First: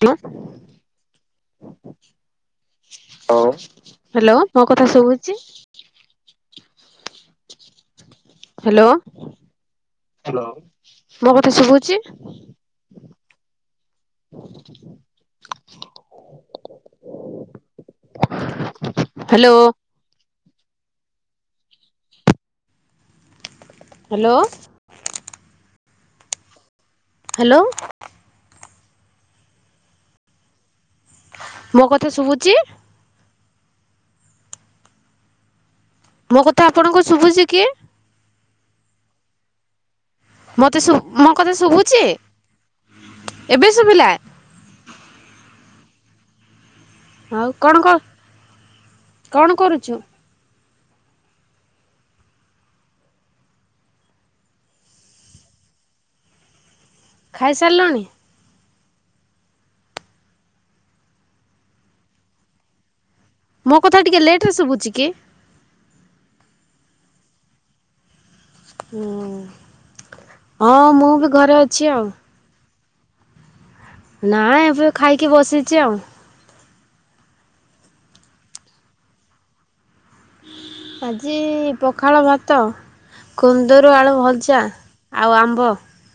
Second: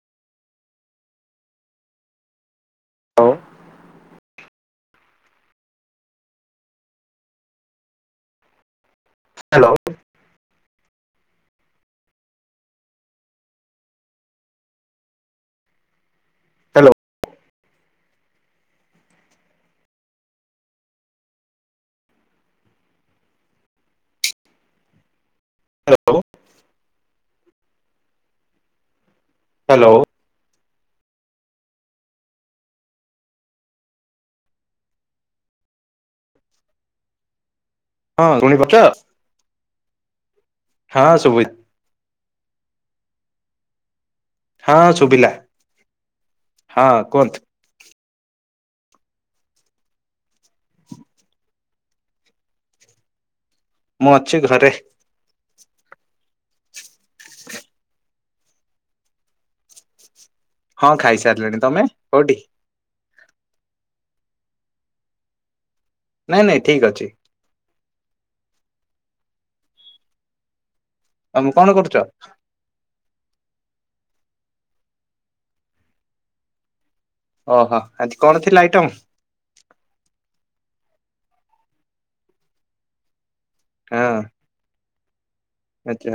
କଲା [unintelligible] ହଉ ହ୍ୟାଲୋ ମୋ କଥା ଶଭୁଛି? ହ୍ୟାଲୋ। ହ୍ୟାଲୋ ମୋ କଥା ଶଭୁଛି? [inaudible] Hello. Hello. Hello. Hello. Hello. ମୋ କଥା ଶୁବୁଛି? ମୋ କଥା ଆପଣଙ୍କୁ ଶୁବୁଚି କି? ହଁ [unintelligible] ମତେ ଶୁ ହଁ ମୋ ଶୁଭି କଥା ଶୁବୁଛି ଏବେ ଶୁଭିଲା। ହାଁ ଶୁବିଲା ହାଁ। ଆଉ କଣ କ କଣ କରୁଛୁ? ମୁଁ ଅଛି ଘରେ। ଖାଇସାରିଲଣି? ହଁ ଖାଇସାରିଲିଣି ତମେ କୋଉଠି? ମୋ କଥା ଟିକେ ଲେଟ୍ ରେ ଶୁଭୁଛି କି? ନାଇଁ ନାଇଁ ଠିକ୍ ଅଛି। ହୁଁ ହଁ ମୁଁ ବି ତମେ ଘରେ କଣ ଅଛି କରୁଛ ଆଉ। ନାଁ ଏବେ ଖାଇକି ବସିଛି ଆଉ। ଓହୋ ଆଜି କଣ ଥିଲା ଆଇଟମ୍? ଆଜି ପଖାଳ ଭାତ କୁନ୍ଦରୁ ଆଳୁ ଭଜା। ଆଉ ଆମ୍ବ। ଆଚା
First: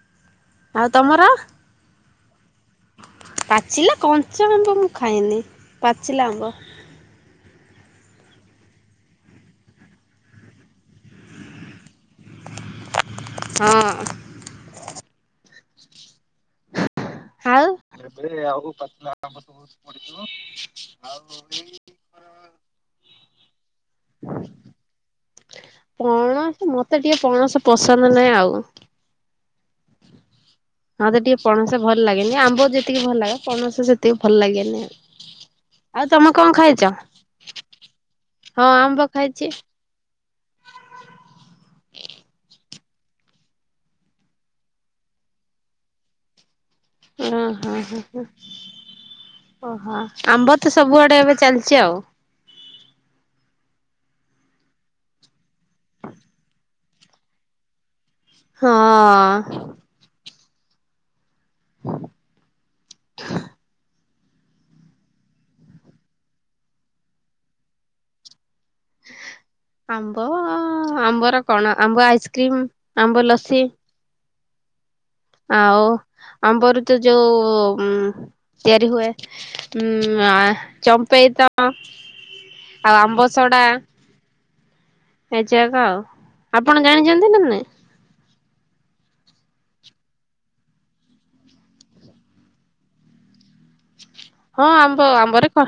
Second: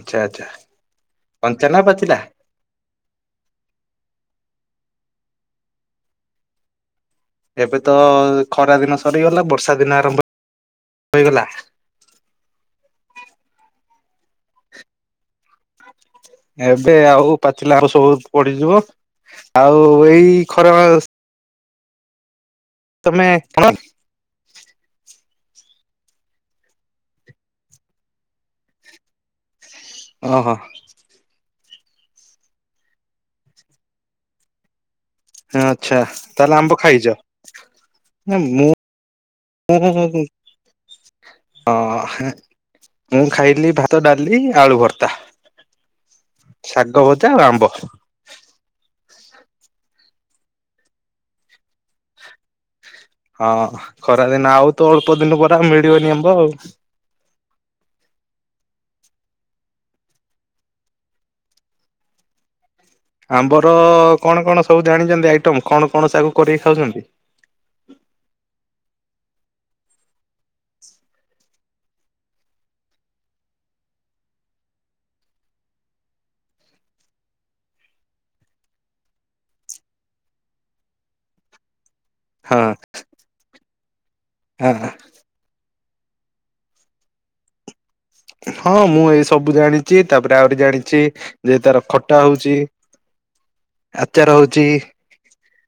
ଆଚ୍ଛା ଆଚା। ଆଉ ତମର? କଞ୍ଚା ନା ପାଚିଲା? ପାଚିଲା କଞ୍ଚା ଆମ୍ବ ମୁଁ ଖାଇନି ପାଚିଲା ଆମ୍ବ। ଏବେ ତ ଖରା ଦିନ ସରିଗଲା ବର୍ଷା ଦିନ ଆରମ୍ଭ ହେଇଗଲା। ହଁ। ଆଉ ଏବେ ଆଉ ପାଚିଲା ଆମ୍ବ ସବୁ ପଡିଯିବ ଏଇ ଖରା ଆଉ ତମେ [unintelligible] ପଣ ମତେ ଟିକେ ପଣସ ପସନ୍ଦ ନାହିଁ ଆଉ। ଅ ହ। ମତେ ଟିକେ ପଣସ ଭଲ ଲାଗେନି ଆମ୍ବ ଯେତିକି ଭଲ ଲାଗେ ପଣସ ସେତିକି ଭଲ ଲାଗେନି ଆଉ। ଆଚ୍ଛା ଆଉ ତମେ କଣ ତାହେଲେ ଆମ୍ବ ଖାଇଛ? [unintelligible] ହଁ। ଆମ୍ବ ଖାଇଛି ମୁଁ ଖାଇଲି ଭାତ ଡାଲି ଆଳୁ ଭର୍ତ୍ତା ସା ଗଭଜା ହଁ ଆଉ ଆମ୍ବ। ହଁ ହଁ ଓହୋ ଆମ୍ବ ତ ସବୁଆଡ଼େ ଏବେ ଚାଲିଛି ଆଉ। ହଁ ଖରାଦିନ ଆଉ ତ ଅଳ୍ପ ଦିନ ପରେ ମିଳିବନି ଆମ୍ବ ଆଉ। ହଁ। ଆମ୍ବର କଣ କଣ ସବୁ ଜାଣିଛନ୍ତି ଆଇଟମ୍ କଣ କଣ ସବୁ କରିକି ଖାଉଛନ୍ତି? ଆମ୍ବ ଆମ୍ବର କଣ ଆମ୍ବ ଆଇସ୍କ୍ରିମ ଆମ୍ବ ଲସି ଆଉ ଆମ୍ବର ତ ଯୋଉ ଉଁ ତିଆରି ହୁଏ ହୁଁ ଆ ଚମ୍ପେଇ ତ ଅ ହଁ। ଆଉ ଆମ୍ବଶଡା ଏ ଯାକ ଆଉ ଆପଣ ଜାଣିଛନ୍ତି ନା ନାଇଁ ହଁ ମୁଁ ଏଇ ସବୁ ଜାଣିଛି ତାପରେ ଆହୁରି ଜାଣିଛି ଯେ ତାର ଖଟା ହଉଛି ହ [inaudible] ଆଚାର ହଉଛି ହ ଆମ୍ବରେ ଖ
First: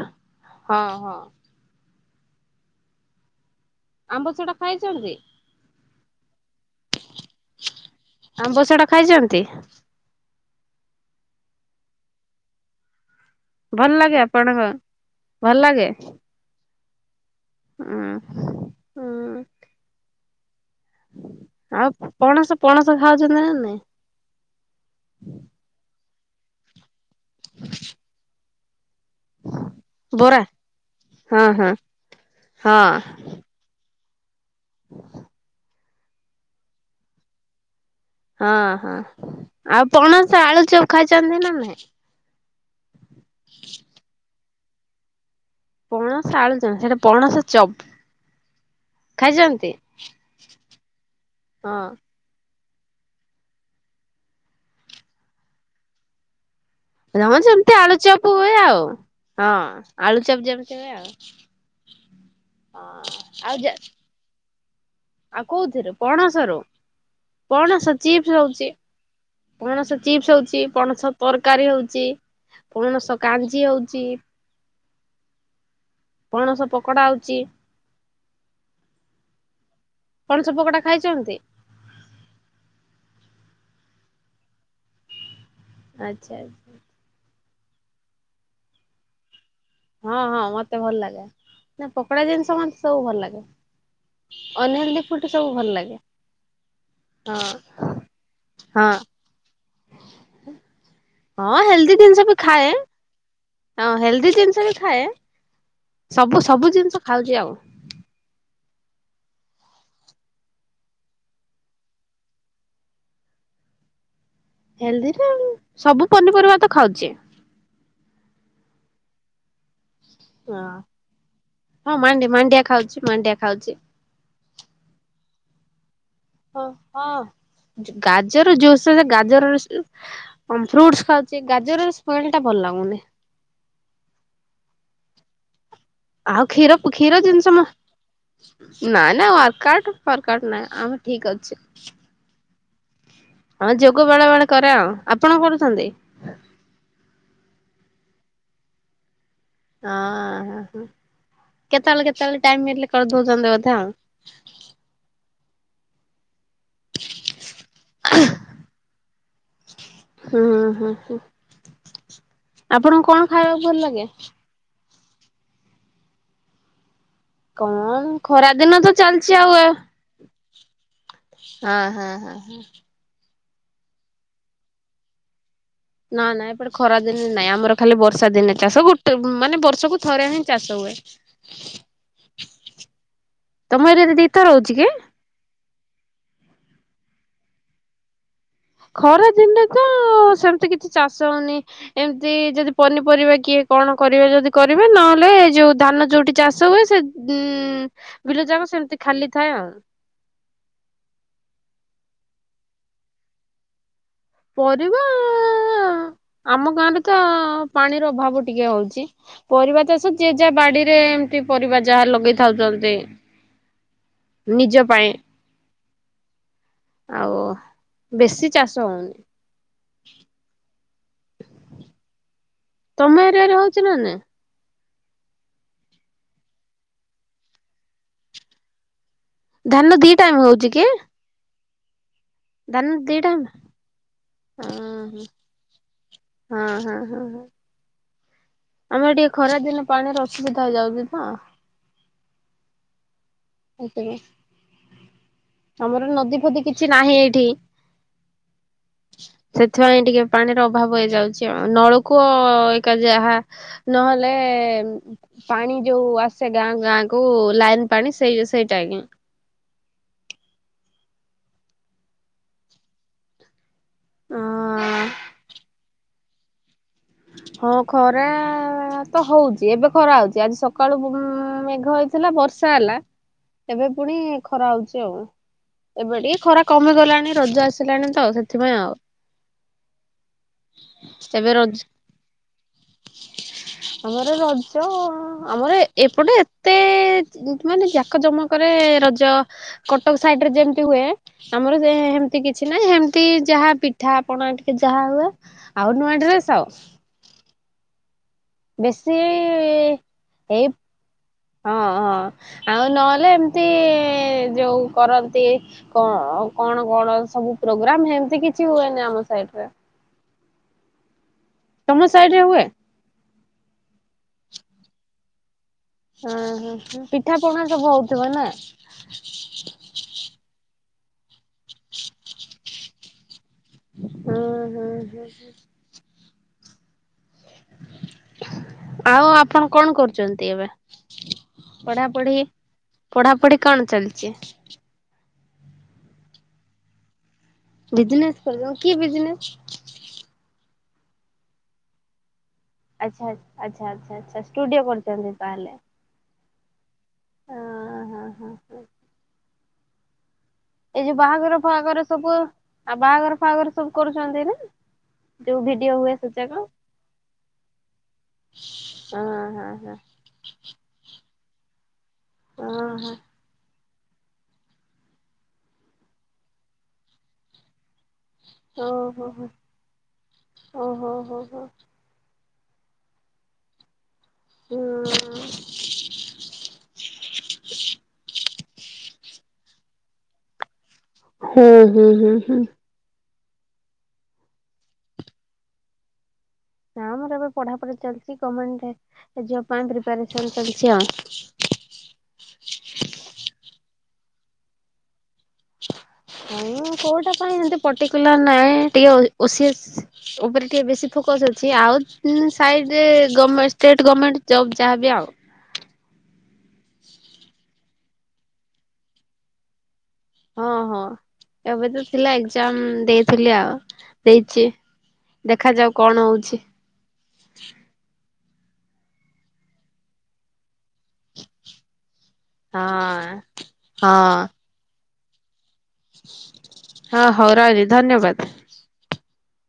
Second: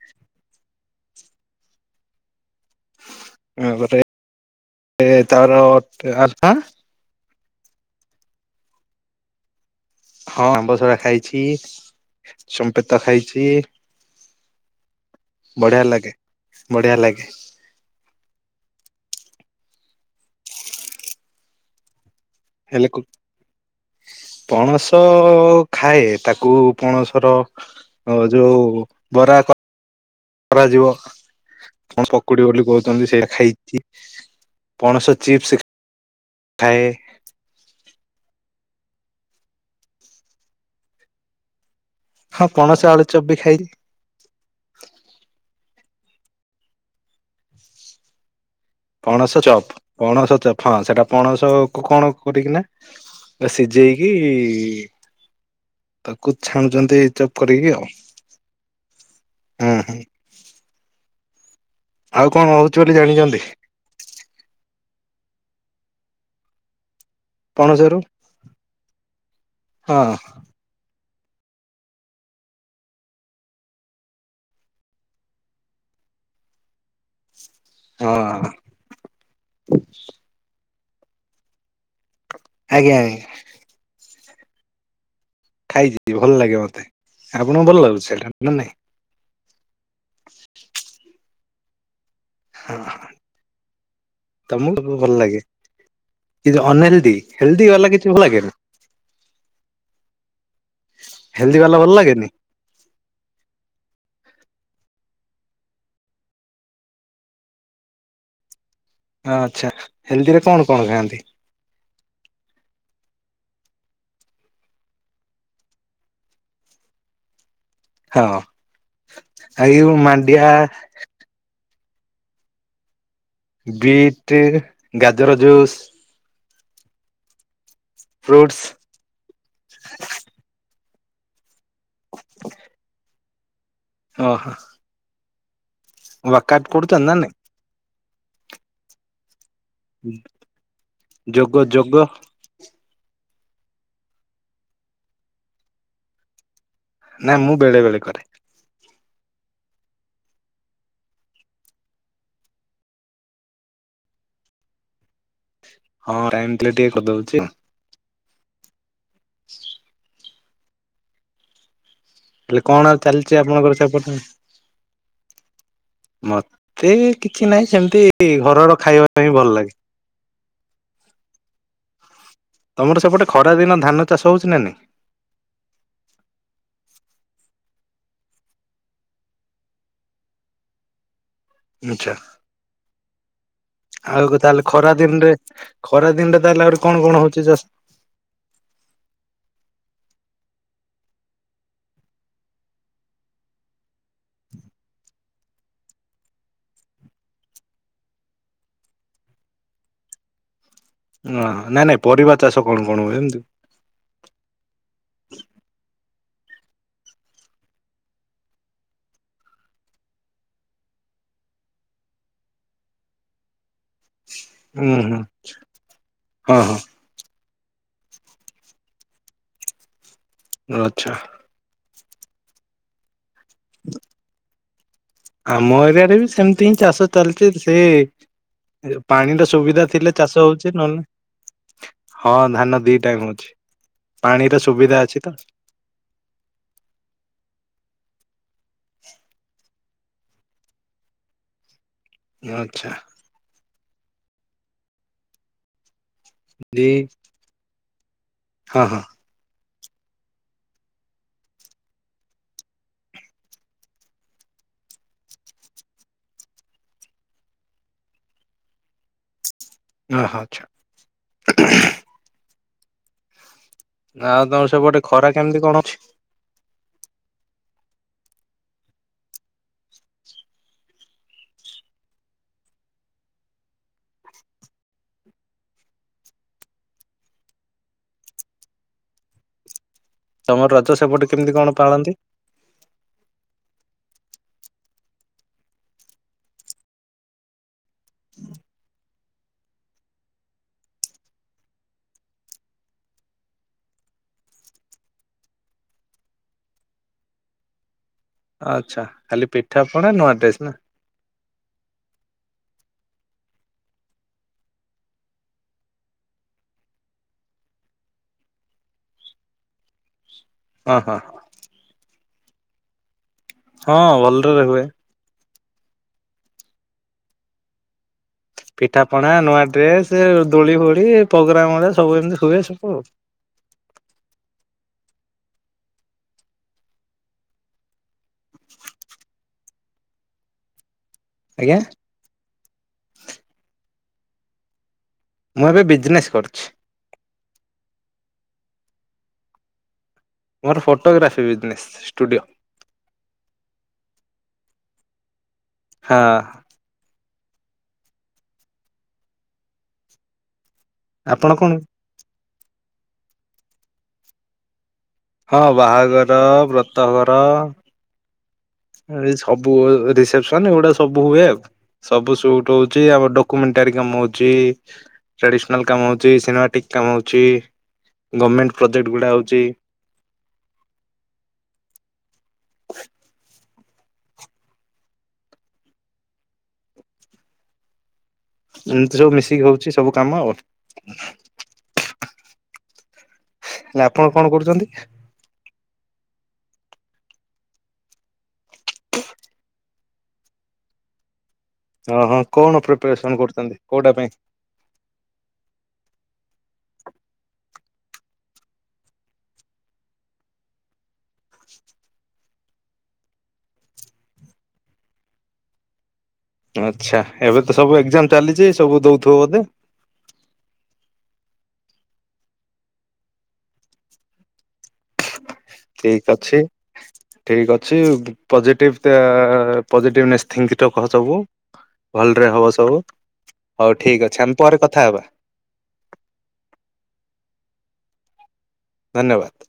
ହଁ ହଁ ଆମ୍ବରେ ଆମ୍ବ ସଡା ଏ ଖାଇଛନ୍ତି? ତାର ଆତା ଆମ୍ବ ଶଡା ଖାଇଚନ୍ତି ହଁ ଆମ୍ବସରା ଖାଇଛି ଚମ୍ପେତା ଖାଇଛି ଭଲ ଲାଗେ ଆପଣଙ୍କ ବଢିଆ ଲାଗେ ବଢିଆ ଲାଗେ ଉଁ ହୁଁ ହୁଁ ଆଉ ପଣସ ହେଲେ ପଣସ ଖାଉଛନ୍ତି ନା ନାଇଁ ପଣସ ଖାଏ ତାକୁ ପଣସର ଅ ଯୋଉ ବରା କ ବରା କରାଯିବ ହଁ ହଁ କଣ ପକୁଡି ହଁ। ବୋଲି ହଁ କହୁଛନ୍ତି ସେଇଟା ଖାଇଛି ପଣସ ଚିପ୍ସ ଖାଏ ଅଁ ହଁ ଆଉ ପଣସ ଆଳୁ ଚପ ଖାଇଛନ୍ତି ନା ନାଇଁ ହଁ ପଣସ ଆଳୁ ଚପ୍ ବି ଖାଇଚି ପଣସ ଆଳୁଚନା ସେଇଟା ପଣସ ଚପ ପଣସ ଚପ ପଣସ ଚପ ହଁ ସେଟା ପଣସ ହଁ। କୁ କଣ କରିକିନା ସିଝେଇକି ତାକୁ ଛାଣୁଚନ୍ତି ହଁ ସେମିତି ଆଳୁଚପ ହୁଏ ଆଉ ହଁ ହୁଁ ହୁଁ ଆଳୁଚପ ଯେମିତି ହୁଏ ଆଉ ଆଉ କଣ ହୋଉଚି ବୋଲି ହଁ ଜାଣିଚନ୍ତି ଆଉ ଯେ ଆଉ କୋଉଥିରେ ପଣସରୁ ପଣସ ପଣସରୁ ଚିପ୍ସ ହଉଛି ପଣସ ହଁ ହଁ ଚିପ୍ସ ହଉଛି ପଣସ ତରକାରୀ ହଉଚି ପଣସ କାଞ୍ଜି ହଉଚି ପଣସ ପକୋଡା ଆଉ ଚିପ୍ସ ହଁ ପଣସ ପକୋଡା ଖାଇଛନ୍ତି [unintelligible] ଆଜ୍ଞା, ଆଜ୍ଞା ଖାଇଛି ଆଚ୍ଛା ଭଲ ଲାଗେ ମତେ ଆପଣଙ୍କୁ ଭଲ ଲାଗୁଛି ସେଇଟା, ନା ନାଇଁ ହଁ, ହଁ ମତେ ଭଲ ଲାଗେ ନା ପକୋଡ଼ା ଜିନିଷ ମତେ ହଁ ସବୁ ଭଲ ଲାଗେ। ଅନହେଲଦି ଫୁଡ ସବୁ ଭଲ ଲାଗେ। କି ଅନହେଲଦି ହଁ ହେଲଦି ବାଲା କିଛି ଲାଗେନି ହଁ। ହଁ ବାଲା ଭଲ ହେଲ୍ଦି ଲାଗେନି ଜିନିଷ ବି ଖାଏ ହଁ ହେଲ୍ଦି ଜିନିଷ ବି ଖାଏ ସବୁ ସବୁ ଜିନିଷ ଖାଉଛି ଆଉ ଆଚ୍ଛା ହେଲ୍ଦିରେ କଣ କଣ ଖାଆନ୍ତି ହେଲ୍ଦି ନା ସବୁ ପନିପରିବା ତ ଖାଉଛି ହଁ ଆଜି ମାଣ୍ଡିଆ ହଁ ହଁ ମାଣ୍ଡି, ମାଣ୍ଡିଆ ଖାଉଛି ମାଣ୍ଡିଆ ଖାଉଛି ବିଟ୍ ଗାଜର ଜୁସ୍ ହଁ ହଁ ଜୁ ଗାଜର ଫ୍ରୁଟସ୍ ଜୁସରେ ଗାଜର ଜୁସ ଫ୍ରୁଟସ ଖାଉ ସେ ଗାଜରର ସ୍ମେଲ୍ ଟା ଭଲ ଲାଗୁନି ଓଃ ଆଉ କ୍ଷୀରକୁ କରୁଛନ୍ତି ନା କ୍ଷୀର ନାଇଁ? ଜିନିଷ ମ ନା ନା ୱର୍କଆଉଟ୍ ୱର୍କଆଉଟ୍ ଫରକାଉଟ ନାହିଁ ଆମେ ଠିକ ଯୋଗ ଅଛୁ ଯୋଗ ହଁ ଯୋଗ ବେଳେ ବେଳେ କରେ ଆଉ ଆପଣ କରୁଛନ୍ତି ନା ମୁଁ ବେଳେ ବେଳେ କରେ ଓଁହ ହୋ କେତେବେଳେ କେତେବେଳେ ଟାଇମ ମିଳିଲେ କରିଦଉଛନ୍ତି ବୋଧେ ଆଉ ହଁ ଟାଇମ୍ ଥିଲେ ଟିକେ କରିଦଉଛି ଆହ୍ [inaudible] ହୁଁ ହଁ ହ ହେଲେ କଣ ଆଉ ଚାଲିଚି ଖାଇବାକୁ ଆପଣଙ୍କର ଭଲ ଲାଗେ ସେପଟେ ମ ଏଇ କିଛି ନାହିଁ କଣ ସେମିତି ଘରର ଖାଇବା ପାଇଁ ଭଲ ଲାଗେ ଅ ହ ହ ହ ତମର ସେପଟେ ଖରା ଦିନ ଧାନ ଚାଷ ହଉଛି ନା ନାହିଁ ନା ନାଁ ଏପଟେ ଖରା ଦିନେ ନାଇଁ ଆମର ଖାଲି ବର୍ଷା ଦିନେ ଚାଷ ଗୋଟେ ମାନେ ବର୍ଷକୁୁ ଥରେ ହିଁ ଚାଷ ହୁଏ ଆଛା ଆଛା ତମ ଏରିଆରେ ଆଉକୁ ଦିଥର ତାହାଲେ ହଉଛି କି? ଖରା ଦିନରେ ଖରା ଦିନଟା ତାହେଲେ ଆହୁରି କଣ କଣ ହଉଛି ଚାଷ ଖରା ଦିନଟା ତ ସେମିତି କିଛି ଚାଷ ହଉନି ଏମିତି ଯଦି ପନିପରିବା କିଏ କଣ କରିବେ ଯଦି କରିବେ ନହେଲେ ଏ ଯୋଉ ଧାନ ଯୋଉଠି ଚାଷ ହୁଏ ସେ ଉଁ ବିଲ ଯାକ ସେମିତି ଖାଲି ଥାଏ ଆଉ ନା ନାଇଁ ନାଇଁ ପରିବା ଚାଷ କଣ କଣ ହୁଏ ଏମତି ପରିବା ଆମ ଗାଁ ରେ ତ ପାଣିର ଅଭାବ ଟିକେ ହଉଚି ପରିବା ଚାଷ ଯିଏ ଯାହା ବାଡ଼ିରେ ଏମତି ପରିବା ଯାହା ଲଗେଇଥାଉ ଜଲଦି ହୁଁ ହୁଁ ଅ, ହଁ ଆଉ ବେଶୀ ଚାଷ ହଉନି ଆଛା ତମ ଏରିଆ ରେ ହଉଚି ନା ନାଇ ଆମ ଏରିଆ ରେ ବି ସେମିତି ହିଁ ଚାଷ ଚାଲିଛି ସେ ଜୋ ପାଣିଟା ସୁବିଧା ଧାନ ଦି ଥିଲେ ଟାଇମ ଚାଷ ହଉଛି କି ନହେଲେ ନା ହଁ ଧାନ ଦିଟା ଦି ଗୁଣୁଛି ଟାଇମ ପାଣିର ସୁବିଧା ଅଛି ତ ହଁ ହଁ ହଁ ହଁ ଆମର ଟିକେ ଖରା ଦିନେ ପାଣିର ଅସୁବିଧା ହେଇଯାଉଛି ତ ଆଛା ହେଇପାରିବ ଆମର ନଦୀ ବିପତ୍ତି କିଛି ଦି ନାହିଁ ଏଇଠି। ହଁ ହଁ ସେଥିପାଇଁ ଟିକେ ପାଣିର ଅଭାବ ହେଇଯାଉଛି ଆଉ ନଳକୂଅ ଏକା ଯାହା ନହଲେ ପାଣି ଯୋଉ ଆସେ ଗାଁ ଗାଁ କୁ ଲାଇନ ପାଣି। ସେଇଟା ସେଇଟା ଆଜ୍ଞା? ଓ ହଁ ଆଛା ଆଉ ତମ ସେପଟେ ଖରା କେମିତି କଣ ଅଛି। ହଁ ଖରା ତ ହଉଚି ଏବେ ଖରା ହଉଚି ଆଜି ସକାଳୁ ମେଘ ହେଇଛି। ହେଲା ବର୍ଷା ହେଲା ଏବେ ପୁଣି ଖରା ହଉଛି ଆଉ। ଏବେ ଟିକେ ଖରା କମିଗଲାଣି ରଜ ଆସିଲାଣି ତ ସେଥିପାଇଁ ଆଉ। ତମର ରଜ ସେପଟେ ଏବେ କେମିତି କଣ ରଜ ପାଳନ୍ତି? ଆମର ରଜ ଆମର ଏପଟେ ଏତେ ମାନେ ଯାକ ଜମକରେ ରଜ କଟକ ସାଇଡ ରେ ଯେମତି ହୁଏ ଆମର ଏମତି କିଛି ନାହିଁ ସେମତି ଯାହା ପିଠାପଣା ଟିକେ ଯାହା ହୁଏ। ଆଉ ନୁଆଡ୍ରେସ ଆଉ। ଆଚ୍ଛା ବେଶୀ ଖାଲି ପିଠା ପଣା ନୂଆ ଡ୍ରେସ ଏଇ ନା? ହଁ ହଁ ଆଉ ନହେଲେ ଏମିତି ଯୋଉ କରନ୍ତି କଣ କଣ କଣ ସବୁ ପ୍ରୋଗ୍ରାମ ଏମତି କିଛି ହୁଏନି ଆମ ସାଇଟରେ। ହଁ ହଁ। ତମ ସାଇଡ ରେ ହୁଏ? ହଁ ଭଲରେ ହୁଏ। ଓହୋ ପିଠା ପଣା ସବୁ ହଉଥିବ ନା? ପିଠା ପଣା ନୂଆ ଡ୍ରେସ ଦୋଳି ଫୋଳି ପ୍ରୋଗ୍ରାମ ସବୁ ଏମିତି ହୁଏ ସବୁ ଆଉ। ହଁ ହଁ ହଁ। ଆଉ ଆପଣ କଣ କରୁଛନ୍ତି ଏବେ ଆଜ୍ଞା ପଢା ପଢି ପଢାପଢି କଣ ଚାଲିଛି? ମୁଁ ଏବେ ବିଜନେସ୍ କରୁଛି। ବିଜନେସ କଲ କି ବିଜନେସ? ମୋର ଫଟୋଗ୍ରାଫି ବିଜନେସ୍ ଷ୍ଟୁଡିଓ। ଆଚ୍ଛା ଆଚ୍ଛା ଆଚ୍ଛା ଆଛା ଷ୍ଟୁଡିଓ କରିଛନ୍ତି ତାହେଲେ। ହଁ। ଅ ହଁ ହଁ ହଁ। ଏଇ ଯୋଉ ଆପଣ ବାହାଘର କଣ ପାହାଘର ସବୁ ଆଉ ବାହାଘର ପାହାଘର ସବୁ କରୁଛନ୍ତି ନା? ଯୋଉ ହଁ ଭିଡିଓ ହୁଏ ବାହାଘର ସେଯାକ? ବ୍ରତ ଘର। ହଁ ଏଇ ହଁ ହଁ ସବୁ ହଁ ହଁ। ରିସେପସନ ଏଗୁଡା ସବୁ ହୁଏ ଆଉ ସବୁ ଓହୋ ସୁଟ ହଉଛି ଆମ ଡ ଡମେଣ୍ଟାରୀ କାମଅଛି, ଟ୍ରାଡିସନାଲ କାମଅଛି, ସିନେମାଟିକ କାମଅଛି। ଓ ହୋ ହୋ ଓ ହୋ ହୋ ହୋ। ହମ୍। ଏମିତି ସବୁ ମିଶିକି ହଉଛି ସବୁ କାମ ଆଉ ହଁ ହୁଁ ହୁଁ ହୁଁ। ହେଲେ ଆପଣ କଣ କରୁଛନ୍ତି? ନା ମୋର ଏବେ ପଢାପଢି ଚାଲିଛି ଗମେଣ୍ଟ ଜବ ପାଇଁ ପ୍ରିପାରେସନ ଚାଲିଛି ଆଉ। ଓ ହଁ କଣ ପ୍ରିପାରେସନ କରୁଛନ୍ତି କୋଉଟା ପାଇଁ? ନାଇ କୋଉଟା ପାଇଁ ଏମିତି ପର୍ଟିକୁଲାର ନାହିଁ ଟିକେ ଓସିଏସ। ଉପରେ ଟିକେ ବେଶୀ ଫୋକସ ଅଛି ଆଉ ସାଇଡରେ ଷ୍ଟେଟ ଗଭର୍ଣ୍ଣମେଣ୍ଟ ଜବ୍ ଯାହାବି ଆଉ। ଆଚ୍ଛା ଏବେ ତ ସବୁ ଏକ୍ଜାମ ଚାଲିଛି ସବୁ ଦଉଥିବ ବୋଧେ। ହଁ ହଁ ଏବେ ତ ଥିଲା ଏକ୍ଜାମ ଦେଇଥିଲି ଆଉ ଦେଇଛି। ଦେଖାଯାଉ କଣ ଠିକ ହଉଛି ଅଛି ଠିକ ଅଛି। ପଜିଟିଭ୍ ପଜିଟିଭନେସ୍ ଥିଙ୍କ ରଖ ସବୁ। ଭଲରେ ହବ ସବୁ ହଁ ହଉ ହଁ ଠିକ୍ ଅଛି ଆମେ ପରେ କଥା ହେବା। ହଁ ହଉ ରହିଲି ଧନ୍ୟବାଦ। ଧନ୍ୟବାଦ।